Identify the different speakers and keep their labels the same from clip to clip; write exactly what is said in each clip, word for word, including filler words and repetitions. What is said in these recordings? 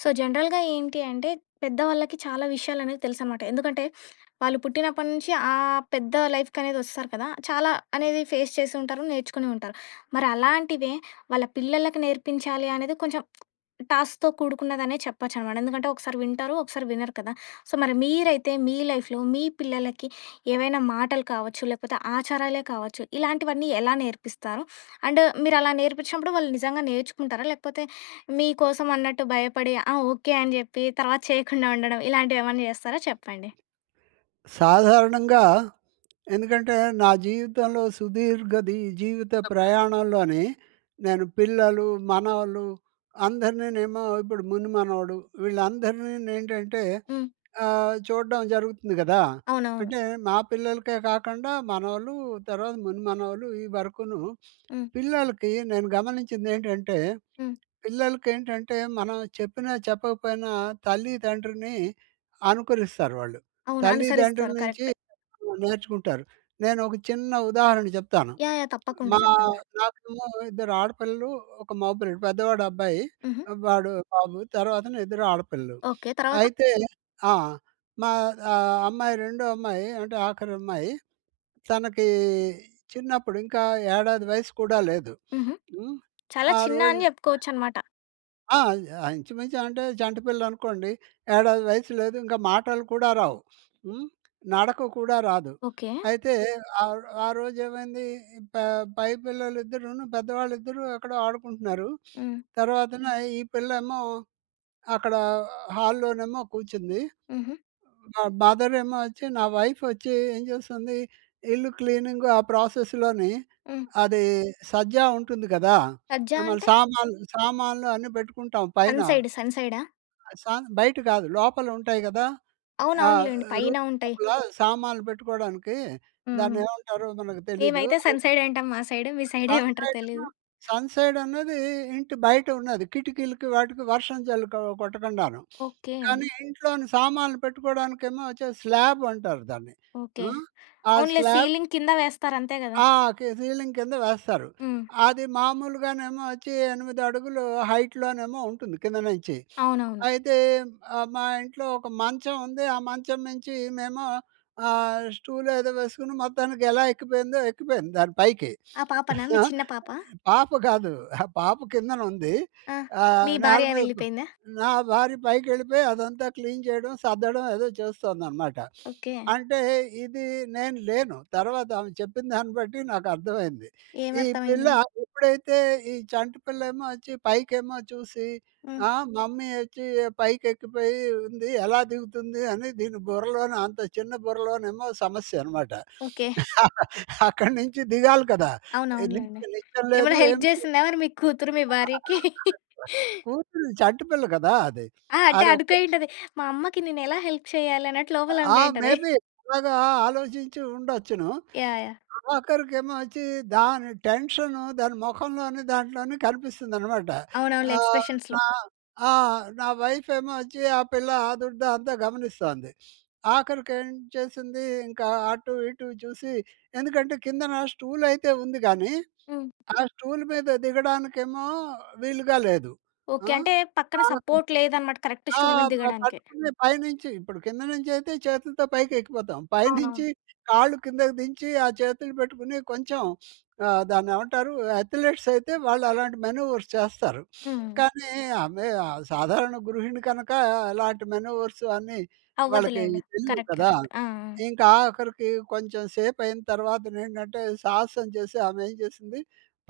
Speaker 1: So, జనరల్‌గా ఏంటి అంటే పెద్దవాళ్ళకి చాలా విషయాలనేవి తెలుసనమాట. ఎందుకంటే వాళ్ళు పుట్టినప్పటి నుంచి ఆ పెద్ద లైఫ్‌కి అనేది వస్తారు కదా! చాలా అనేది ఫేస్ చేసి ఉంటారు నేర్చుకొని ఉంటారు. మరి అలాంటివే వాళ్ళ పిల్లలకి నేర్పించాలి అనేది కొంచెం టాస్క్‌తో కూడుకున్నదనే చెప్పొచ్చు అనమాట. ఎందుకంటే ఒకసారి వింటారు, ఒకసారి వినరు కదా! సో మరి మీరైతే మీ లైఫ్‌లో మీ పిల్లలకి ఏవైనా మాటలు కావచ్చు, లేకపోతే ఆచారాలే కావచ్చు ఇలాంటివన్నీ ఎలా నేర్పిస్తారు? అండ్ మీరు అలా నేర్పించినప్పుడు వాళ్ళు నిజంగా నేర్చుకుంటారా? లేకపోతే మీకోసం అన్నట్టు భయపడి ఆ! ఓకే. అని చెప్పి తర్వాత చేయకుండా ఉండడం ఇలాంటివి ఏమన్నా చేస్తారా చెప్పండి.
Speaker 2: సాధారణంగా ఎందుకంటే నా జీవితంలో సుదీర్ఘ ది జీవిత ప్రయాణంలోని నేను పిల్లలు, మనవలు అందరినీనేమో ఇప్పుడు ముని మనవడు వీళ్ళందరినీ ఏంటంటే
Speaker 1: హ్మ్.
Speaker 2: ఆహ్, చూడ్డం జరుగుతుంది కదా!
Speaker 1: అవునవును.
Speaker 2: అంటే మా పిల్లలకే కాకుండా మనవలు తర్వాత ముని మనవలు ఈ వరకును
Speaker 1: హ్మ్.
Speaker 2: పిల్లలకి నేను గమనించింది ఏంటంటే,
Speaker 1: హ్మ్.
Speaker 2: పిల్లలకేంటంటే మనం చెప్పిన చెప్పకపోయినా తల్లిదండ్రిని అనుకరిస్తారు వాళ్ళు.
Speaker 1: అవును.
Speaker 2: తల్లిదండ్రుల
Speaker 1: అనుసరిస్తారు
Speaker 2: నుంచి
Speaker 1: కరెక్ట్.
Speaker 2: నేర్చుకుంటారు. నేను ఒక చిన్న ఉదాహరణ చెప్తాను.
Speaker 1: యాహ్! యాహ్! తప్పకుండా
Speaker 2: మా
Speaker 1: చెప్పండి.
Speaker 2: నాకేమో ఇద్దరు ఆడపిల్లలు ఒక మగపిల్లడు పెద్దవాడు అబ్బాయి.
Speaker 1: హుహు.
Speaker 2: వాడు బాబు. తర్వాత ఇద్దరు ఆడపిల్లలు.
Speaker 1: ఓకే. తరవాత?
Speaker 2: అయితే ఆ! మా ఆహ్, అమ్మాయి రెండో అమ్మాయి అంటే ఆఖరి అమ్మాయి తనకి చిన్నప్పుడు ఇంకా ఏడాది వయసు కూడా
Speaker 1: హ్మ్.
Speaker 2: లేదు
Speaker 1: హుహు.
Speaker 2: హ్మ్.
Speaker 1: చాలా
Speaker 2: ఆ
Speaker 1: చిన్న
Speaker 2: రోజు
Speaker 1: అని చెప్పుకోవచ్చు అన్నమాట.
Speaker 2: ఆ! యాహ్! ఇంచుమించాంటే, చంటి పిల్లనుకోండి. ఏడాది వయసు లేదు, ఇంకా మాటలు కూడా రావు. హ్మ్. నడక కూడా రాదు.
Speaker 1: ఓకే.
Speaker 2: అయితే, ఆ రో ఆ రోజేమయిందీ, ఈ ప పై పిల్లలిద్దరూను పెద్దవాళ్ళిద్దరూ ఎక్కడో ఆడుకుంటున్నారు.
Speaker 1: హ్మ్.
Speaker 2: తరవాతన ఈ పిల్లేమో, అక్కడా హాల్‌లోనేమో కూర్చుందీ.
Speaker 1: హుహు.
Speaker 2: మ మదరేమో వచ్చి నా వైఫొచ్చీ ఏం జేస్తుందీ, ఇల్లు క్లీనింగు ఆ ప్రాసెస్‌లోనీ
Speaker 1: హ్మ్.
Speaker 2: అదీ సజ్జా ఉంటుంది గదా!
Speaker 1: సజ్జా
Speaker 2: ఆహ్, మన
Speaker 1: అంటే?
Speaker 2: సామాన్లు సామాన్లు అన్నీ బెట్టుకుంటాం పైన.
Speaker 1: సన్‌సైడు, సన్‌సైడ?
Speaker 2: ఆ! సన్ బయట కాదు, లోపలుంటాయి గదా! ఆ
Speaker 1: అవునవునులేండి. పైన
Speaker 2: రూము
Speaker 1: ఉంటయి.
Speaker 2: లోపాలా సామాన్లు బెట్టుకోడానికీ,
Speaker 1: హ్మ్.
Speaker 2: దాన్నేమంటారో మనకు తెలీదూ
Speaker 1: మేమైతే
Speaker 2: అది.
Speaker 1: సన్‌సైడంటాం మా సైడు. మీ సైడేమంటరో
Speaker 2: సన్‌సైడేమో
Speaker 1: తెలీదు.
Speaker 2: సన్‌సైడన్నదీ ఇంటి బయట ఉన్నది. కిటికీలకి, వాటికి వర్షం జల్లు కొ కొట్టకుండాను.
Speaker 1: ఓకే.
Speaker 2: కానీ, ఇంట్లోని సామాన్లు పెట్టుకోడానికేమో, వచ్చది స్లాబంటారు దాన్ని.
Speaker 1: ఓకే.
Speaker 2: ఆ! ఆ
Speaker 1: అవునులే
Speaker 2: స్లాబ్
Speaker 1: సీలింగ్ కింద వేస్తారంతే కదా!
Speaker 2: ఆ‌! కే సీలింగ్ కింద వేస్తారు.
Speaker 1: హ్మ్.
Speaker 2: అది మామూలుగానేమో వచ్చీ, ఎనిమిదడుగులు హైట్‌లోనేమో ఉంటుంది, కింద నుంచి.
Speaker 1: అవునవును.
Speaker 2: అయితే, ఆహ్, మా ఇంట్లో ఒక మంచం ఉంది, ఆ మంచం నుంచి ఈమేమో ఆహ్, స్టూలేదో వేసుకుని, మొత్తానికెలా ఎక్కిపోయిందో, ఎక్కిపోయింది దాని పైకి.
Speaker 1: ఆ పాపనా? మీ
Speaker 2: ఆ?
Speaker 1: చిన్న పాపా?
Speaker 2: పాప కాదు, అహా! పాప కిందనుందీ,
Speaker 1: ఆ! మీ
Speaker 2: ఆహ్, నేల
Speaker 1: భార్య
Speaker 2: మీద గు
Speaker 1: వెళ్ళిపోయిందా?
Speaker 2: నా భార్య పైకెళ్ళిపోయి, అదంతా క్లీన్ చేయడం, సర్దడం ఏదో జేస్తోందనమాట.
Speaker 1: ఓకే.
Speaker 2: అంటే ఇదీ, నేను లేను. తరవాతామె చెప్పిన దాన్ని బట్టీ, నాకర్థమయింది.
Speaker 1: ఏం
Speaker 2: ఈ పిల్ల
Speaker 1: అర్థమైంది?
Speaker 2: ఎప్పుడైతే, ఈ చంటి పిల్లేమో వొచ్చి, పైకేమో చూసి,
Speaker 1: హ్మ్.
Speaker 2: ఆహ్, మమ్మీ యోచ్చీ, ఏ పైకెక్కిపోయి ఉంది, ఎలా దిగుతుంది అని, దీని బుర్రలోన, అంత చిన్న బుర్రలోనేమో సమస్యనమాట.
Speaker 1: ఓకే.
Speaker 2: అక్కడినుంచి దిగాలి కదా! ఏ
Speaker 1: అవునవునులేండి.
Speaker 2: నిచ్చె నిచ్చెన లేదు,
Speaker 1: ఏమైనా హెల్ప్
Speaker 2: ఏమి లేదు.
Speaker 1: జేసిందా మరి మీ కూతురు మీ
Speaker 2: చాలా బా
Speaker 1: భార్యకి?
Speaker 2: అంటే, కూతురు చంటిపిల్ల గదా అది!
Speaker 1: ఆ! అంటే,
Speaker 2: అదొక
Speaker 1: అనుకైయుంటది. మా అమ్మకి నేనెలా హెల్ప్ చేయాలన్నట్టు,
Speaker 2: ఆ!
Speaker 1: లోపలనుకైయుంటది.
Speaker 2: మేబి అలాగా ఆలోచించి ఉండొచ్చును.
Speaker 1: యాహ్! యాహ్!
Speaker 2: ఆఖరికేమో వచ్చీ, దాని టెన్షను, దాని మొఖంలోని, దాంట్లోని కనిపిస్తుందనమాట.
Speaker 1: అవునవునులే
Speaker 2: ఆహ్,
Speaker 1: ఎక్స్‌ప్రెషన్స్‌లో.
Speaker 2: నా ఆ! నా వైఫేమో వచ్చి, ఆ పిల్ల ఆదుర్ధా అంతా గమనిస్తోంది. ఆఖరికేం చేసిందీ, ఇంకా అటు, ఇటు చూసి ఎందుకంటే, కిందనా స్టూలయితే ఉంది గానీ,
Speaker 1: హ్మ్.
Speaker 2: ఆ స్టూలు మీద దిగడానికేమో, వీలుగా లేదు.
Speaker 1: ఓకే.
Speaker 2: ఆ!
Speaker 1: అంటే పక్కన
Speaker 2: ఆగకు
Speaker 1: సపోర్ట్ లేదనమాట, కరెక్ట్
Speaker 2: ఆ!
Speaker 1: స్టూల్ మీద
Speaker 2: ప
Speaker 1: దిగడానికి.
Speaker 2: పట్టుకుని, పైనుంచి ఇప్పుడు కింద నుంచయితే చేతులతో పైకెక్కిపోతాం, పైనుంచి
Speaker 1: అవునవును.
Speaker 2: కాళ్ళు కిందకి దించీ, ఆ చేతులు బెట్టుకుని కొంచెం ఆహ్, దాన్నేమంటారూ, అథ్లెట్సయితే వాళ్ళు అలాంటి మెనోవర్స్ చేస్తారు.
Speaker 1: హ్మ్.
Speaker 2: కానీ, ఆమె ఆహ్, సాధారణ గృహిణి కనకా, అలాంటి మెనోవర్స్ అన్ని వాళ్ళకయ్యి
Speaker 1: అవ్వదులేండి.
Speaker 2: తెలియవు
Speaker 1: కరెక్ట్.
Speaker 2: కదా!
Speaker 1: కరెక్ట్. ఆ! ఆ!
Speaker 2: ఇంకాఖరికీ, కొంచెం సేపయిన తరవాతనేంటంటే, సాహసం జేసి ఆమేం జేసింది,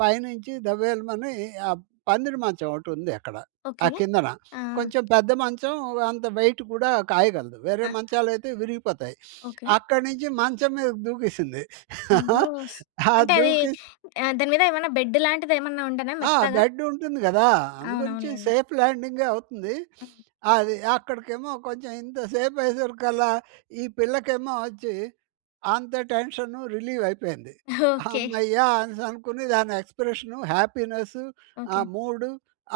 Speaker 2: పైనుంచి దబేలుమని ఆ పందిరి మంచం ఒకటుంది అక్కడ. ఆ
Speaker 1: ఓకే.
Speaker 2: కిందన.
Speaker 1: ఆ! ఆ!
Speaker 2: కొంచెం పెద్ద మంచం, అంత వెయిట్ కూడా కాయగలదు. వేరే
Speaker 1: ఆ!
Speaker 2: మంచాలయితే విరిగిపోతాయి.
Speaker 1: ఓకే.
Speaker 2: అక్కడి నుంచి, మంచం మీదకి దూకేసింది.
Speaker 1: ఆ! హొస్
Speaker 2: ఆ!
Speaker 1: అంటే అదీ
Speaker 2: దూకి
Speaker 1: ఆహ్, దాని మీద ఏమన్నా, బెడ్డు లాంటిదేమన్నా ఉం‌డెనా
Speaker 2: ఆ!
Speaker 1: మెత్తగా.
Speaker 2: బెడ్ ఉంటుంది గదా! అందు గురించి
Speaker 1: అవునవునులెండి.
Speaker 2: సేఫ్ ల్యాండింగే అవుతుంది.
Speaker 1: హ్మ్.
Speaker 2: అది, అక్కడికేమో కొంచెం ఇంత సేపయ్యేసరికల్లా, ఈ పిల్లకేమో వచ్చి, అంత టెన్షనూ రిలీ‌వయిపోయింది.
Speaker 1: ఓకే.
Speaker 2: హమ్మయ్య! అనేసనుకుని, దాని ఎక్స్‌ప్రెషను, హ్యాపీనెస్సు, ఆ
Speaker 1: ఓకే.
Speaker 2: మూడు,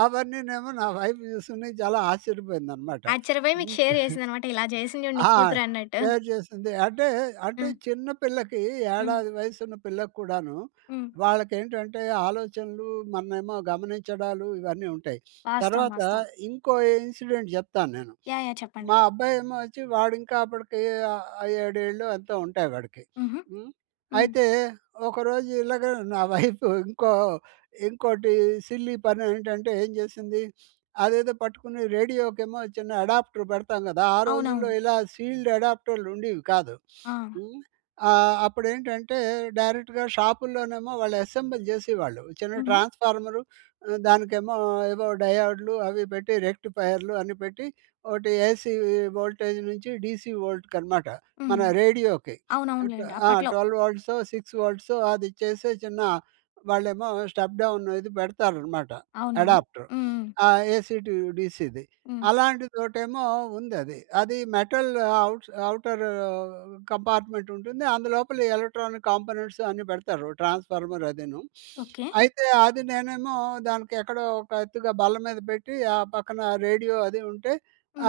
Speaker 2: అవన్నీనేమో నా వైవ్ చూసుకుని, జాలా ఆశ్చర్యపోయిందనమాట.
Speaker 1: ఆచ్చర్యబోయి మీకు
Speaker 2: హ్మ్.
Speaker 1: షేర్ జేసిందనమాట, ఇలా జేసింది చూడు నీ
Speaker 2: ఆ!
Speaker 1: కూతురన్నట్టు.
Speaker 2: డేర్ చేసింది. అంటే,
Speaker 1: ఆ!
Speaker 2: అంటే చిన్న పిల్లకీ,
Speaker 1: హ్మ్.
Speaker 2: ఏడాది వయసు ఉన్న పిల్లకి కూడానూ,
Speaker 1: హ్మ్.
Speaker 2: వాళ్ళకేంటంటే ఆలోచనలూ, మననేమో గమనించడాలూ, ఇవన్నీ ఉంటాయి.
Speaker 1: వాస్తవం.
Speaker 2: తర‌వాత
Speaker 1: వాస్తవం.
Speaker 2: ఇంకో ఇన్సిడెంట్ జెప్తా నేను.
Speaker 1: యాహ్! యాహ్! చెప్పండి.
Speaker 2: మా అబ్బాయేమో వొచ్చి, వా‌డింకా అప్పడికీ ఆహ్, ఏడేళ్ళో ఎంతో ఉంటాయి వాడికి.
Speaker 1: హుహు.
Speaker 2: హ్మ్.
Speaker 1: హ్మ్.
Speaker 2: అయితే, ఒకరోజు ఇలాగ నా వైఫు ఇంకో ఇంకోటి సిల్లీ పనేంటంటే, ఏం జేసిందీ, అదేదో పట్టుకుని, రేడియోకేమో చిన్న ఎడాప్టర్ బెడతాం గదా! ఆ రోజుల్లో
Speaker 1: అవునవును.
Speaker 2: ఇలా సీల్డ్ ఎడాప్టర్లుండేవి కాదు.
Speaker 1: ఆ!
Speaker 2: హ్మ్. ఆహ్, అప్పుడేంటంటే, డైరెక్ట్‌గా షాపుల్లోనేమో, వాళ్ళు ఎసెంబుల్ జేసేవాళ్ళు. చిన్న
Speaker 1: హ్మ్.
Speaker 2: ట్రాన్స్‌ఫార్మరు ఆహ్, దానికేమో ఏవో డయోడ్లు అవీ బెట్టి, రెక్టిఫయర్లు అన్ని పెట్టి, ఒకటి ఏసీ వోల్టేజ్ నుంచి, డీసీ వోల్ట్‌కనమాట మన
Speaker 1: హ్మ్.
Speaker 2: రేడియోకి. ఏం ట్వ
Speaker 1: అవునవునులేండి
Speaker 2: ఆ!
Speaker 1: అప్పట్లో.
Speaker 2: ట్వెల్వ్ వోల్ట్‌సో, సిక్స్ వోల్ట్‌సో, అది చేసే చిన్న వాళ్ళేమో స్టెప్ డౌను ఇది బెడతారనమాట.
Speaker 1: అవునా! హ్మ్,
Speaker 2: ఎడాప్టర్
Speaker 1: హ్మ్.
Speaker 2: ఆ! ఏసీ‌ టు డీసీది
Speaker 1: హ్మ్.
Speaker 2: అలాంటిదొటేమో ఉందది. అది మెటల్ ఔట్స్ ఔటరూ కంపార్ట్మెంటుంటుంది, అందులోపల ఎలక్ట్రానిక్ కాంపోనెంట్స్ అన్నీ బెడతారు. ట్రాన్స్‌ఫార్మర్ అదీను.
Speaker 1: ఓకే.
Speaker 2: అయితే, అది నేనేమో దానికెక్కడో, ఒక ఎత్తుగా బల్ల మీద బెట్టి, ఆ పక్కన రేడియో అదీ ఉంటే,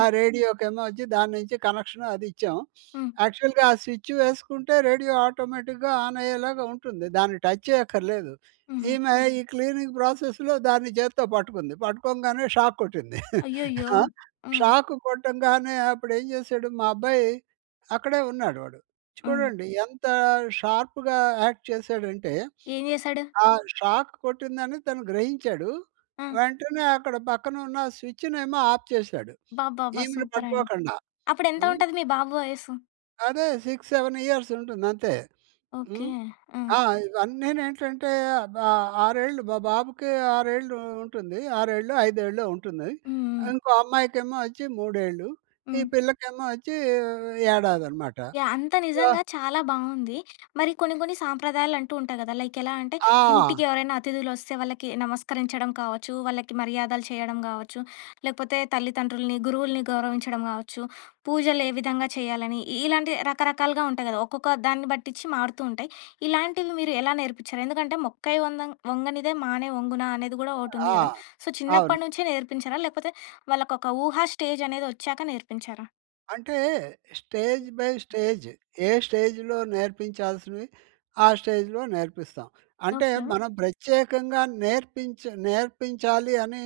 Speaker 2: ఆ రేడియోకేమో వొచ్చి దాన్నుంచి కనక్షను అదిచ్చాం.
Speaker 1: హ్మ్.
Speaker 2: యాక్చువల్‌గా ఆ స్విచ్చు వేసుకుంటే, రేడియో ఆటోమేటిక్‌గా ఆనయ్యేలాగా ఉంటుంది. దాన్ని టచ్ చేయక్కర్లేదు.
Speaker 1: హుహు.
Speaker 2: ఈమె ఈ క్లీనింగ్ ప్రాసెస్‌లో దాన్ని జేత్తో బట్టుకుంది. బట్టుకోంగానే షాక్ కొట్టింది.
Speaker 1: అయ్యోయ్యో!
Speaker 2: ఆ!
Speaker 1: ఆ!
Speaker 2: షాకు కొట్టంగానే, అప్పుడేం జేశాడు మా అబ్బాయి, అక్కడే ఉన్నాడు వాడు.
Speaker 1: హ్మ్.
Speaker 2: చూడండి, ఎంతా షార్పుగా యాక్ట్ చేసాడంటే,
Speaker 1: ఏం జేశాడు?
Speaker 2: ఆ! షాకు కొట్టిందని తను గ్రహించాడు,
Speaker 1: ఆ!
Speaker 2: వెంటనే అక్కడ పక్కనున్న స్విచ్చునేమో ఆప్ చేశాడు,
Speaker 1: అబ్బబ్బబ్బా!
Speaker 2: ఈమెను
Speaker 1: సూపరండి.
Speaker 2: పట్టుకోకుండా.
Speaker 1: అప్పుడెంత
Speaker 2: హ్మ్.
Speaker 1: ఉంటది మీ బాబు వయస్సు?
Speaker 2: అదే సిక్స్ సెవెన్ ఇయర్స్ ఉంటుంది అంతే.
Speaker 1: ఓకే.
Speaker 2: హ్మ్.
Speaker 1: హ్మ్.
Speaker 2: ఆ! ఇవన్నేంటంటే ఆహ్, ఆరేళ్ళు బ బాబుకి ఆరేళ్ళు ఉంటుంది. ఆరేళ్ళో, ఐదేళ్ళో ఉంటుంది.
Speaker 1: హుహు.
Speaker 2: ఇంకో అమ్మాయికేమో వచ్చి మూడేళ్లు ఈ
Speaker 1: హ్మ్.
Speaker 2: పిల్లకేమో వచ్చి ఏడాది అనమాట.
Speaker 1: యాహ్! అంత
Speaker 2: సో
Speaker 1: నిజంగా చాలా బావుంది. మరి కొన్ని కొన్ని సాంప్రదాయాలు అంటూ ఉంటాయి కదా! లైక్ ఎలా అంటే, ఇంటికి
Speaker 2: ఆ!
Speaker 1: ఎవరైనా అతిధులొస్తే వాళ్ళకి నమస్కరించడం కావచ్చు, వాళ్ళకి మర్యాదలు చేయడం కావచ్చు, లేకపోతే తల్లిదండ్రుల్ని, గురువుల్ని గౌరవించడం కావచ్చు, పూజలు ఏ విధంగా చేయాలని ఇలాంటి రకరకాలుగా ఉంటాయి కదా! ఒక్కొక్క దాన్ని బట్టించి మారుతూ ఉంటాయి. ఇలాంటివి మీరు ఎలా నేర్పించారు? ఎందుకంటే, మొక్కై వంగ వంగనిదే మానై వంగునా! అనేది కూడా ఒకటి ఉంది
Speaker 2: ఆ!
Speaker 1: కదా! సో,
Speaker 2: అవును.
Speaker 1: చిన్నప్పటి నుంచే నేర్పించారా? లేకపోతే వాళ్ళకి ఒక ఊహా స్టేజ్ అనేదొచ్చాక నేర్పించారా?
Speaker 2: అంటే స్టేజ్ బై స్టేజ్ ఏ స్టేజ్‌లో నేర్పించాల్సినవి, ఆ స్టేజ్‌లో నేర్పిస్తాం. అంటే
Speaker 1: ఓకే.
Speaker 2: మనం ప్రత్యేకంగా నేర్పించి నేర్పించాలి అని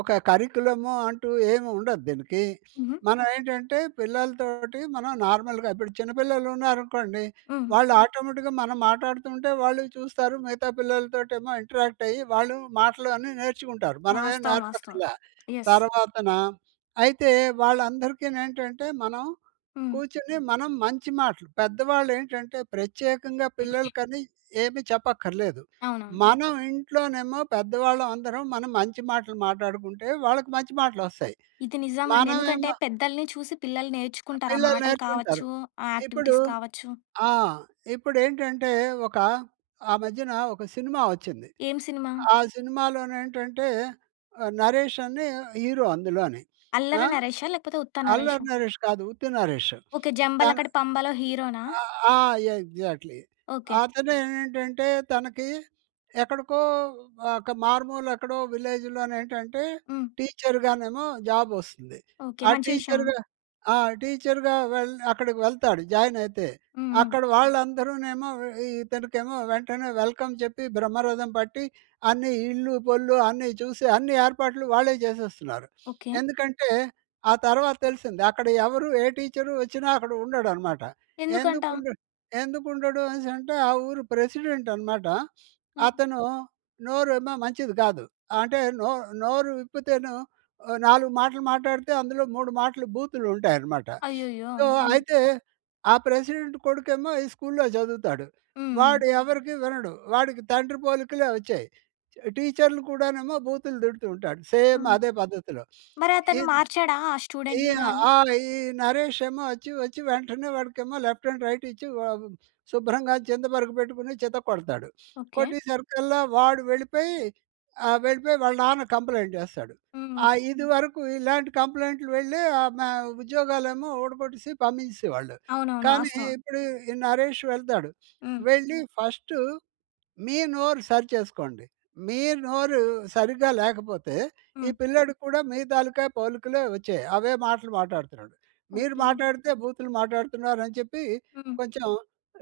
Speaker 2: ఒక కరిక్యులమ్ అంటూ ఏమి ఉండదు దీనికి.
Speaker 1: హుహు.
Speaker 2: మనం ఏంటంటే, పిల్లలతోటి మనం నార్మల్‌గా ఇప్పుడు చిన్న పిల్లలున్నారనుకోండి.
Speaker 1: హ్మ్.
Speaker 2: వాళ్ళు ఆటోమేటిక్‌గా మనం మాట్లాడుతుంటే వాళ్ళు చూస్తారు, మిగతా పిల్లలతోటి ఏమో ఇంటరాక్ట్ అయ్యి, వాళ్ళు మాటలు అన్నీ నేర్చుకుంటారు. మనమేం
Speaker 1: వాస్తవం. వాస్తవం.
Speaker 2: నేర్పక్కర్లా.
Speaker 1: యెస్.
Speaker 2: తర్వాతన అయితే వాళ్ళందరికి నేంటంటే, మనం
Speaker 1: హ్మ్.
Speaker 2: కూర్చొని మనం మంచి మాటలు పెద్దవాళ్ళేంటంటే, ప్రత్యేకంగా పిల్లలకని ఏమీ చెప్పక్కర్లేదు.
Speaker 1: అవునవును.
Speaker 2: మనం ఇంట్లోనేమో పెద్దవాళ్ళం అందరం మనం మంచి మాటలు మాట్లాడుకుంటే, వాళ్ళకి మంచి మాటలొస్తాయి.
Speaker 1: ఇది నిజం అండి. ఎందుకంటే
Speaker 2: మనమేమో
Speaker 1: పెద్దల్ని చూసి పిల్లలు
Speaker 2: ఆ!
Speaker 1: నేర్చుకుంటారు. ఆ
Speaker 2: పిల్లలు
Speaker 1: మాటలు
Speaker 2: నేర్చుకుంటారు.
Speaker 1: కావచ్చు, ఆ
Speaker 2: ఇప్పుడు
Speaker 1: యాక్టివిటీస్ కావచ్చు.
Speaker 2: ఆ! ఇప్పుడేంటంటే, ఒక ఆ మధ్యన ఒక సినిమా వచ్చింది.
Speaker 1: ఏం సినిమా?
Speaker 2: ఆ సినిమాలోనేంటంటే 'నరేష్' అని హీరో అందులోని.
Speaker 1: అల్లరి
Speaker 2: ఆహ్,
Speaker 1: నరేషా? లేకపోతే ఉత్త నరేషా?
Speaker 2: 'అల్లరి నరేష్' కాదు ఉత్తి 'నరేష్'
Speaker 1: ఓకే.
Speaker 2: తన
Speaker 1: 'జంబలకడి పంబలో' హీరోనా?
Speaker 2: ఆ! ఎగ్జాక్ట్లీ.
Speaker 1: ఓకే.
Speaker 2: అతను ఏంటంటే, తనకి ఎక్కడికో ఒక మారుమూల ఎక్కడో విలేజ్‌‌‌లోనేంటంటే,
Speaker 1: హ్మ్.
Speaker 2: టీచర్‌గానేమో జాబ్ వస్తుంది.
Speaker 1: ఓకే.
Speaker 2: ఆ
Speaker 1: మంచి విషయం.
Speaker 2: టీచర్‌గా ఆ! టీచర్‌గా వెళ్ అక్కడికి వెళ్తాడు జాయిన్ అయితే.
Speaker 1: హుహు.
Speaker 2: అక్కడ వాళ్ళందరూనేమో ఇతనికేమో వెంటనే వెల్‌కమ్ చెప్పి బ్రహ్మరథం పట్టి అన్ని ఇల్లు, పొల్లు అన్నీ చూసి అన్ని ఏర్పాట్లు వాళ్ళే చేసేస్తున్నారు.
Speaker 1: ఓకే.
Speaker 2: ఎందుకంటే, ఆ తర్వాత తెల్సింది. అక్కడ ఎవరు ఏ టీచర్ వచ్చినా అక్కడ ఉండడనమాట. ఎందుకు
Speaker 1: ఎందుకంటా?
Speaker 2: ఉండు ఎందుకు ఉండడు అనేసి అంటే ఆ ఊరు ప్రెసిడెంట్ అనమాట.
Speaker 1: హ్మ్.
Speaker 2: అతను నోరేమో మంచిది కాదు. అంటే నో నోరు విప్పితేను నాలుగు మాటలు మాట్లాడితే అందులో మూడు మాటలు బూతులుంటాయనమాట.
Speaker 1: అయ్యయ్యో!
Speaker 2: సో,
Speaker 1: హ్మ్.
Speaker 2: అయితే, ఆ ప్రెసిడెంట్ కొడుకేమో ఈ స్కూలులో చదువుతాడు.
Speaker 1: హ్మ్. హ్మ్.
Speaker 2: వాడు ఎవరికీ వినడు. వాడికి తండ్రి పోలికలే వచ్చాయి. టీచరులు కూడానేమో బూతులు తిడుతూ ఉంటాడు సేమ్
Speaker 1: హ్మ్.
Speaker 2: అదే పద్ధతిలో.
Speaker 1: మరతను
Speaker 2: ఈద్
Speaker 1: మార్చాడా ఆ
Speaker 2: ఈ
Speaker 1: స్టూడెంట్‌ని గాని?
Speaker 2: ఆ! ఈ నరేష్ ఏమో వచ్చి వచ్చి వెంటనే వాడికేమో లెఫ్ట్ అండ్ రైట్ ఇచ్చి వ శుభ్రంగా చింద పరుగు పెట్టుకొని చిత్తకొడతాడు.
Speaker 1: ఓకే.
Speaker 2: కొట్టేసరికల్లా వాడు వెళ్ళిపోయి ఆహ్, వెళ్ళిపోయి వాళ్ళ నాన్న కంప్లెయింట్ చేస్తాడు.
Speaker 1: హుహు.
Speaker 2: ఆహ్, ఇది వరకు ఇలాంటి కంప్లెయింటులు వెళ్ళే ఆ మ ఉద్యోగాలేమో ఊడబట్టేసి పంపించేసేవాళ్ళు.
Speaker 1: అవునవును.
Speaker 2: కానీ
Speaker 1: వాస్తవం.
Speaker 2: ఇప్పుడు ఈ 'నరేష్' వెళ్తాడు.
Speaker 1: హ్మ్.
Speaker 2: వెళ్ళి ఫస్టు, మీ నోరు సరి చేసుకోండి. మీ నోరు సరిగ్గా లేకపోతే ఈ
Speaker 1: హ్మ్.
Speaker 2: పిల్లోడికి కూడా మీ తాలుకా పోలికలే వచ్చాయి అవే మాటలు మాట్లాడుతున్నాడు. మీరు
Speaker 1: ఓకే.
Speaker 2: మాట్లాడితే బూతులు మాట్లాడుతున్నారు అని చెప్పి
Speaker 1: హ్మ్.
Speaker 2: కొంచెం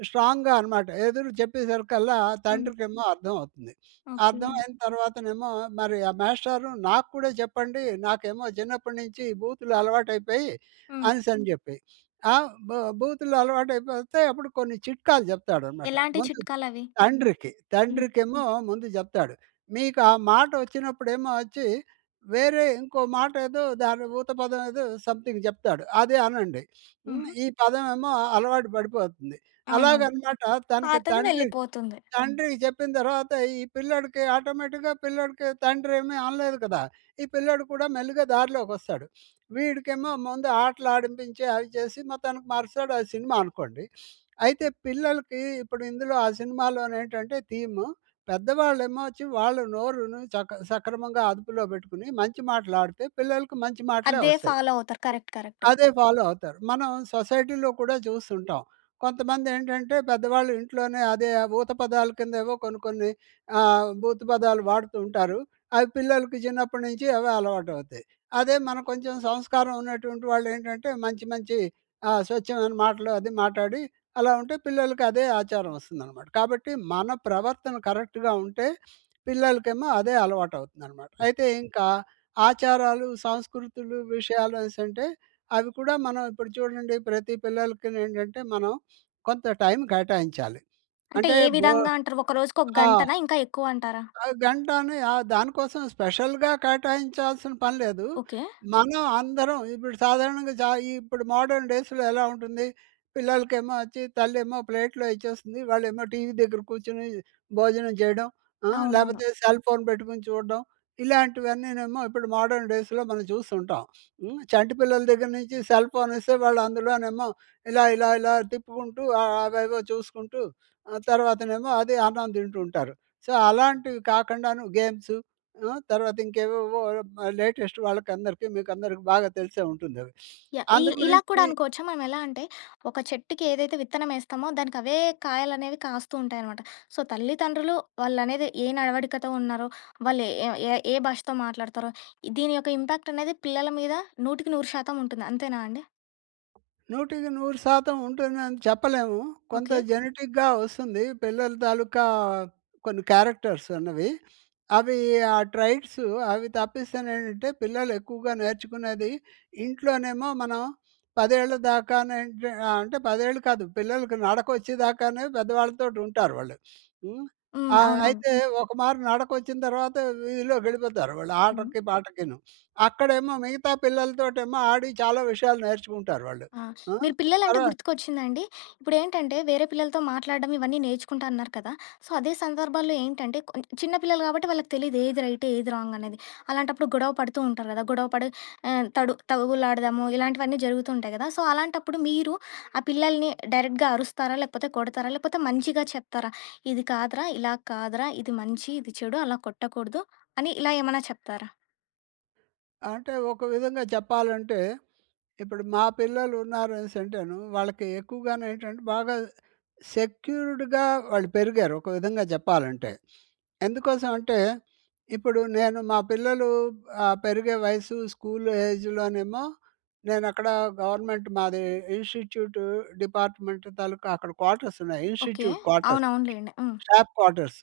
Speaker 2: స్ట్రాంగ్‌గా అనమాట, ఎదురు చెప్పేసరికల్లా
Speaker 1: హ్మ్.
Speaker 2: తండ్రికేమో అర్థం అవుతుంది.
Speaker 1: ఓకే.
Speaker 2: అర్థం అయిన తర్వాతనేమో మరి ఆ మాస్టారు నాకు కూడా చెప్పండి. నాకేమో చిన్నప్పటి నుంచి బూతులు అలవాటైపోయాయి
Speaker 1: హ్మ్.
Speaker 2: అనేసని చెప్పి. ఆ! బ బూతులు అలవాటైపోతే అప్పుడు కొన్ని చిట్కాలు చెప్తాడనమాట.
Speaker 1: ఎలాంటి
Speaker 2: ముందు
Speaker 1: చిట్కాలవి?
Speaker 2: తండ్రికి.
Speaker 1: హ్మ్.
Speaker 2: తండ్రికేమో ముందు చెప్తాడు. మీకా మాట వచ్చినప్పుడేమో వచ్చి, వేరే ఇంకో మాటేదో దాని ఊత పదం ఏదో సంథింగ్ చెప్తాడు. అదే అనండి. హ్మ్.
Speaker 1: హుహు.
Speaker 2: ఈ పదం ఏమో అలవాటు పడిపోతుంది.
Speaker 1: అవునవును.
Speaker 2: అలాగనమాట తనకి
Speaker 1: పాతది
Speaker 2: తండ్రి
Speaker 1: వెళ్ళిపోతుంది.
Speaker 2: తండ్రికి చెప్పిన తరువాత ఈ పిల్లోడికి ఆటోమేటిక్‌గా పిల్లోడికి తండ్రి ఏమి అనలేదు కదా! ఈ పిల్లోడు కూడా మెల్లిగా దార్లోకి వస్తాడు. వీడికేమో ముందు ఆటలు ఆడిపించి అవి చేసి మొతానికి మారుస్తాడు. ఆ సినిమా అనుకోండి. అయితే పిల్లలకి ఇప్పుడు ఇందులో ఆ సినిమాలోనేంటంటే థీమ్ పెద్దవాళ్ళేమో వచ్చి వాళ్ళు నోరుని సక సక్రమంగా అదుపులో పెట్టుకొని, మంచి మాట్లాడితే పిల్లలకి మంచి మాటలే
Speaker 1: అదే
Speaker 2: వస్తాయి.
Speaker 1: ఫాలో అవుతారు. కరెక్ట్. కరెక్ట్.
Speaker 2: అదే ఫాలో అవుతారు. మనం సొసైటీలో కూడా చూస్తుంటాం. కొంతమందేంటంటే, పెద్దవాళ్ళు ఇంట్లోనే అదే ఆ ఊత పదాల కిందేవో కొన్ని కొన్ని ఆహ్, భూతు పదాలు వాడుతూ ఉంటారు. అవి పిల్లలకి చిన్నప్పటి నుంచి అవే అలవాటవుతాయి. అదే మనం కొంచెం సంస్కారం ఉన్నటువంటి వాళ్ళేంటంటే, మంచి మంచి ఆహ్, స్వచ్ఛమైన మాటలు అది మాట్లాడి అలా ఉంటే పిల్లలకి అదే ఆచారం వస్తుందనమాట. కాబట్టి మన ప్రవర్తన కరెక్ట్‌గా ఉంటే, పిల్లలకేమో అదే అలవాటవుతుందనమాట. అయితే ఇంకా ఆచారాలు, సంస్కృతులు విషయాలనేసంటే, అవి కూడా మనం ఇప్పుడు చూడండి ప్రతి పిల్లలకి నేంటంటే మనం కొంత టైం కేటాయించాలి.
Speaker 1: అంటే
Speaker 2: అంటే
Speaker 1: ఏ
Speaker 2: బో
Speaker 1: విధంగా అంటారు? ఒక రోజుకి ఒక
Speaker 2: ఆ!
Speaker 1: గంటనా? ఇంకా ఎక్కువ అంటారా?
Speaker 2: ఆహ్, గంటని ఆహ్, దాని కోసం స్పెషల్‌గా కేటాయించాల్సిన పని లేదు.
Speaker 1: ఓకే.
Speaker 2: మనం అందరం ఇప్పుడు సాధారణంగా చా ఇప్పుడు మోడర్‌న్ డేస్‌‌లో ఎలా ఉంటుంది, పిల్లలకేమో వచ్చి తల్లి ఏమో ప్లేట్‌లో ఇచ్చేస్తుంది. వాళ్ళేమో టీవీ దగ్గర కూర్చొని భోజనం చేయడం. ఆహ్,
Speaker 1: అవునవును.
Speaker 2: లేకపోతే సెల్‌ఫోన్ పెట్టుకొని చూడడం. ఇలాంటివన్నీనేమో ఇప్పుడు మోడర్‌న్ డేస్‌లో మనం చూస్తూ ఉంటాం. హ్మ్. చంటిపిల్లల దగ్గర నుంచి సెల్‌ఫోన్ ఇస్తే వాళ్ళు అందులోనేమో ఇలా ఇలా ఇలా తిప్పుకుంటూ, ఆహ్, అవేవో చూసుకుంటూ తర్వాతనేమో అది అన్నం తింటుంటారు. సో, అలాంటివి కాకుండాను గేమ్స్ ఆహ్, తర్వాత ఇంకేవేవో లేటెస్ట్ వాళ్ళకి అందరికి మీకందరికీ బాగా తెలిసే ఉంటుంది అవి.
Speaker 1: యాహ్! ఈ ఇలా కూడా
Speaker 2: అందుగురించి
Speaker 1: అనుకోవచ్చా? మనం ఎలా అంటే ఒక చెట్టుకి ఏదైతే విత్తనమేస్తామో దానికవే కాయలనేవి కాస్తూ ఉంటాయి అనమాట. సో, తల్లిదండ్రులు వాళ్ళనేది ఏ నడవడికతో ఉన్నారో, వాళ్ళే ఏ ఏ భాషతో మాట్లాడతారో, దీని యొక్క ఇంపాక్ట్ అనేది పిల్లల మీద నూటికి నూరు శాతం ఉంటుంది. అంతేనా అండి?
Speaker 2: నూటికి నూరు శాతం ఉంటుందని చెప్పలేము. కొంత
Speaker 1: ఓకె.
Speaker 2: జెనెటిక్‌గా వస్తుంది. పిల్లల తాలూకా కొన్ని క్యారెక్టర్స్ అన్నవి. అవి ఆ ట్రైట్స్ అవి తప్పిస్తేనేటంటే పిల్లలెక్కువగా నేర్చుకునేది, ఇంట్లోనేమో మనం పదేళ్లదాకా నేంట్ అంటే పదేళ్ళు కాదు పిల్లలకి నడకొచ్చేదాకానే పెద్దవాళ్ళతోటుంటారు వాళ్ళు. హ్మ్.
Speaker 1: హ్మ్.
Speaker 2: ఆహ్,
Speaker 1: అవునవును.
Speaker 2: అయితే ఒక మారు నడకొచ్చిన తరువాత వీధిలోకెళ్ళిపోతారు వాళ్ళు
Speaker 1: హ్మ్.
Speaker 2: ఆటకీ పాటకీను. అక్కడేమో మిగతా పిల్లలతోటి ఏమో ఆడి చాలా విషయాలు నేర్చుకుంటారు వాళ్ళు.
Speaker 1: ఆ!
Speaker 2: హ్మ్.
Speaker 1: మీరు పిల్లలంటే
Speaker 2: తర్వా
Speaker 1: గుర్తుకొచ్చిందండి. ఇప్పుడేంటంటే వేరే పిల్లలతో మాట్లాడడం ఇవన్నీ నేర్చుకుంటా అన్నారు కదా! సో, అదే సందర్భాల్లో ఏంటంటే కొ చిన్న పిల్లలు గాబట్టి వాళ్ళకి తెలీదు. ఏది రైటు ఏది రాంగనేది. అలాంటప్పుడు గొడవ పడుతూ ఉంటారు గదా! గొడవపడి ఆహ్, తడు తగువులాడదాము ఇలాంటివన్నీ జరుగుతుంటాయి గదా! సో, అలాంటప్పుడు, మీరు ఆ పిల్లలని డైరెక్ట్‌గా అరుస్తారా? లేపోతే కొడతారా? లేపోతే మంచిగా చెప్తారా? ఇది కాదురా! ఇలా కాదురా! ఇది మంచి, ఇది చెడు అలా కొట్టకూడదు అని ఇలా ఏమైనా చెప్తారా?
Speaker 2: అంటే ఒక విధంగా చెప్పాలంటే, ఇప్పుడు మా పిల్లలున్నారు అనేసింటేను వాళ్ళకి ఎక్కువగానేంటంటే బాగా సెక్యూర్డ్‌గా వాళ్ళు పెరిగారు, ఒక విధంగా చెప్పాలంటే. ఎందుకోసం అంటే, ఇప్పుడు నేను మా పిల్లలు అహ్, పెరిగే వయసు స్కూలు ఏజ్‌లోనేమో నేనక్కడ గవర్నమెంట్ మాది ఇన్‌స్టిట్యూట్ డిపార్ట్మెంట్ తాలూకా అక్కడ క్వార్టర్స్ ఉన్నాయి.
Speaker 1: ఓకే.
Speaker 2: Institute quarters.
Speaker 1: అవునవునులేండి. హ్మ్.
Speaker 2: Staff quarters.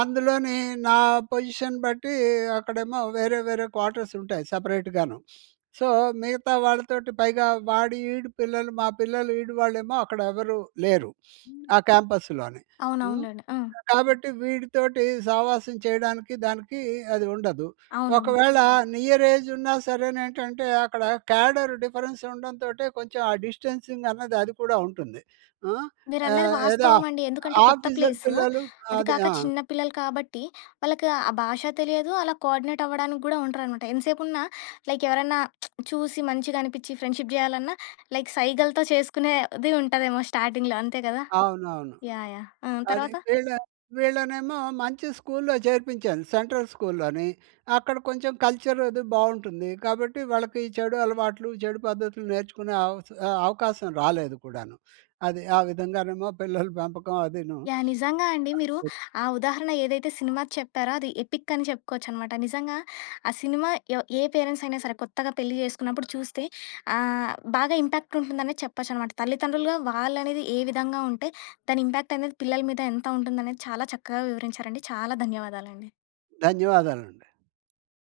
Speaker 2: అందులోని నా పొజిషన్ బట్టి అక్కడేమో వేరే, వేరే క్వార్టర్స్ ఉంటాయి సెపరేట్‌గాను. సొ, మిగతా వాళ్ళతోటి పైగా వాడి ఈడు పిల్లలు మా పిల్లలు ఈడు వాళ్ళేమో అక్కడ ఎవరు లేరు.
Speaker 1: హ్మ్.
Speaker 2: ఆ క్యాంపస్‌లోని. హ్మ్.
Speaker 1: అవునవునులెండి. ఆ!
Speaker 2: కాబట్టి వీడితోటి సావాసం చేయడానికి దానికి అది ఉండదు.
Speaker 1: అవునవును.
Speaker 2: ఒకవేళ నియరేజున్నా సరేనేంటంటే అక్కడ క్యాడర్ డిఫరెన్స్ ఉండంతోటే కొంచెం ఆ డిస్టెన్సింగన్నది అది కూడా ఉంటుంది. ఆ!
Speaker 1: మీరన్నది
Speaker 2: ఆహ్, ఏ దా
Speaker 1: వాస్తవమండి ఎందుకంటే కొత్త
Speaker 2: ఆఫీసర్
Speaker 1: ప్లేసు.
Speaker 2: పిల్లలు
Speaker 1: అది
Speaker 2: అదే
Speaker 1: కాక
Speaker 2: ఆ!
Speaker 1: చిన్న పిల్లలు కాబట్టి వాళ్ళకి ఆ భాషా తెలియదు. అలా కోర్డినేట్ అవ్వడానికి గూడా ఉండరన్నమాట. ఎంతసేపున్నా లైక్ ఎవరన్నా చూసి మంచిగా అనిపిచ్చి ఫ్రెండ్‌షిప్ జేయాలన్నా లైక్ సైగలతో చేసుకునేది ఉంటాదేమో! స్టార్టింగ్‌లో అంతే గదా!
Speaker 2: అవునవును.
Speaker 1: యాహ్! యాహ్! ఆ!
Speaker 2: అది
Speaker 1: తర్వాత?
Speaker 2: వీళ్ళ వీళ్ళనేమో మంచి స్కూల్లో చేర్పించాను సెంట్రల్ స్కూల్లోని అక్కడ కొంచెం కల్చరది బావుంటుంది. కాబట్టి వాళ్ళకి చెడు అలవాట్లు, చెడు పద్ధతులు నేర్చుకునే అవస్ ఆహ్, అవకాశం రాలేదు కూడాను. అది ఆ విధంగానేమో పిల్లల పెంపకం అదీను
Speaker 1: యాహ్! నిజంగా అండి. మీరు ఆ ఉదాహరణ ఏదైతే సినిమా చెప్పారో అది ఎపిక్ అని చెప్పుకోవచ్చనమాట. నిజంగా ఆ సినిమా ఎ ఏ పేరెంట్స్ అయినా సరే కొత్తగా పెళ్లి జేసుకున్నప్పుడు చూస్తే అహ్, బాగా ఇంపాక్ట్ ఉంటుందనే చెప్పొచ్చనమాట. తల్లితండ్రులుగా వాళ్ళనేది ఏ విధంగా ఉంటే దాని ఇంపాక్టనేది పిల్లల మీద ఎంత ఉంటుందనేది చాలా చక్కగా వివరించారండి. చాలా ధన్యవాదాలండి.
Speaker 2: ధన్యవాదాలండి.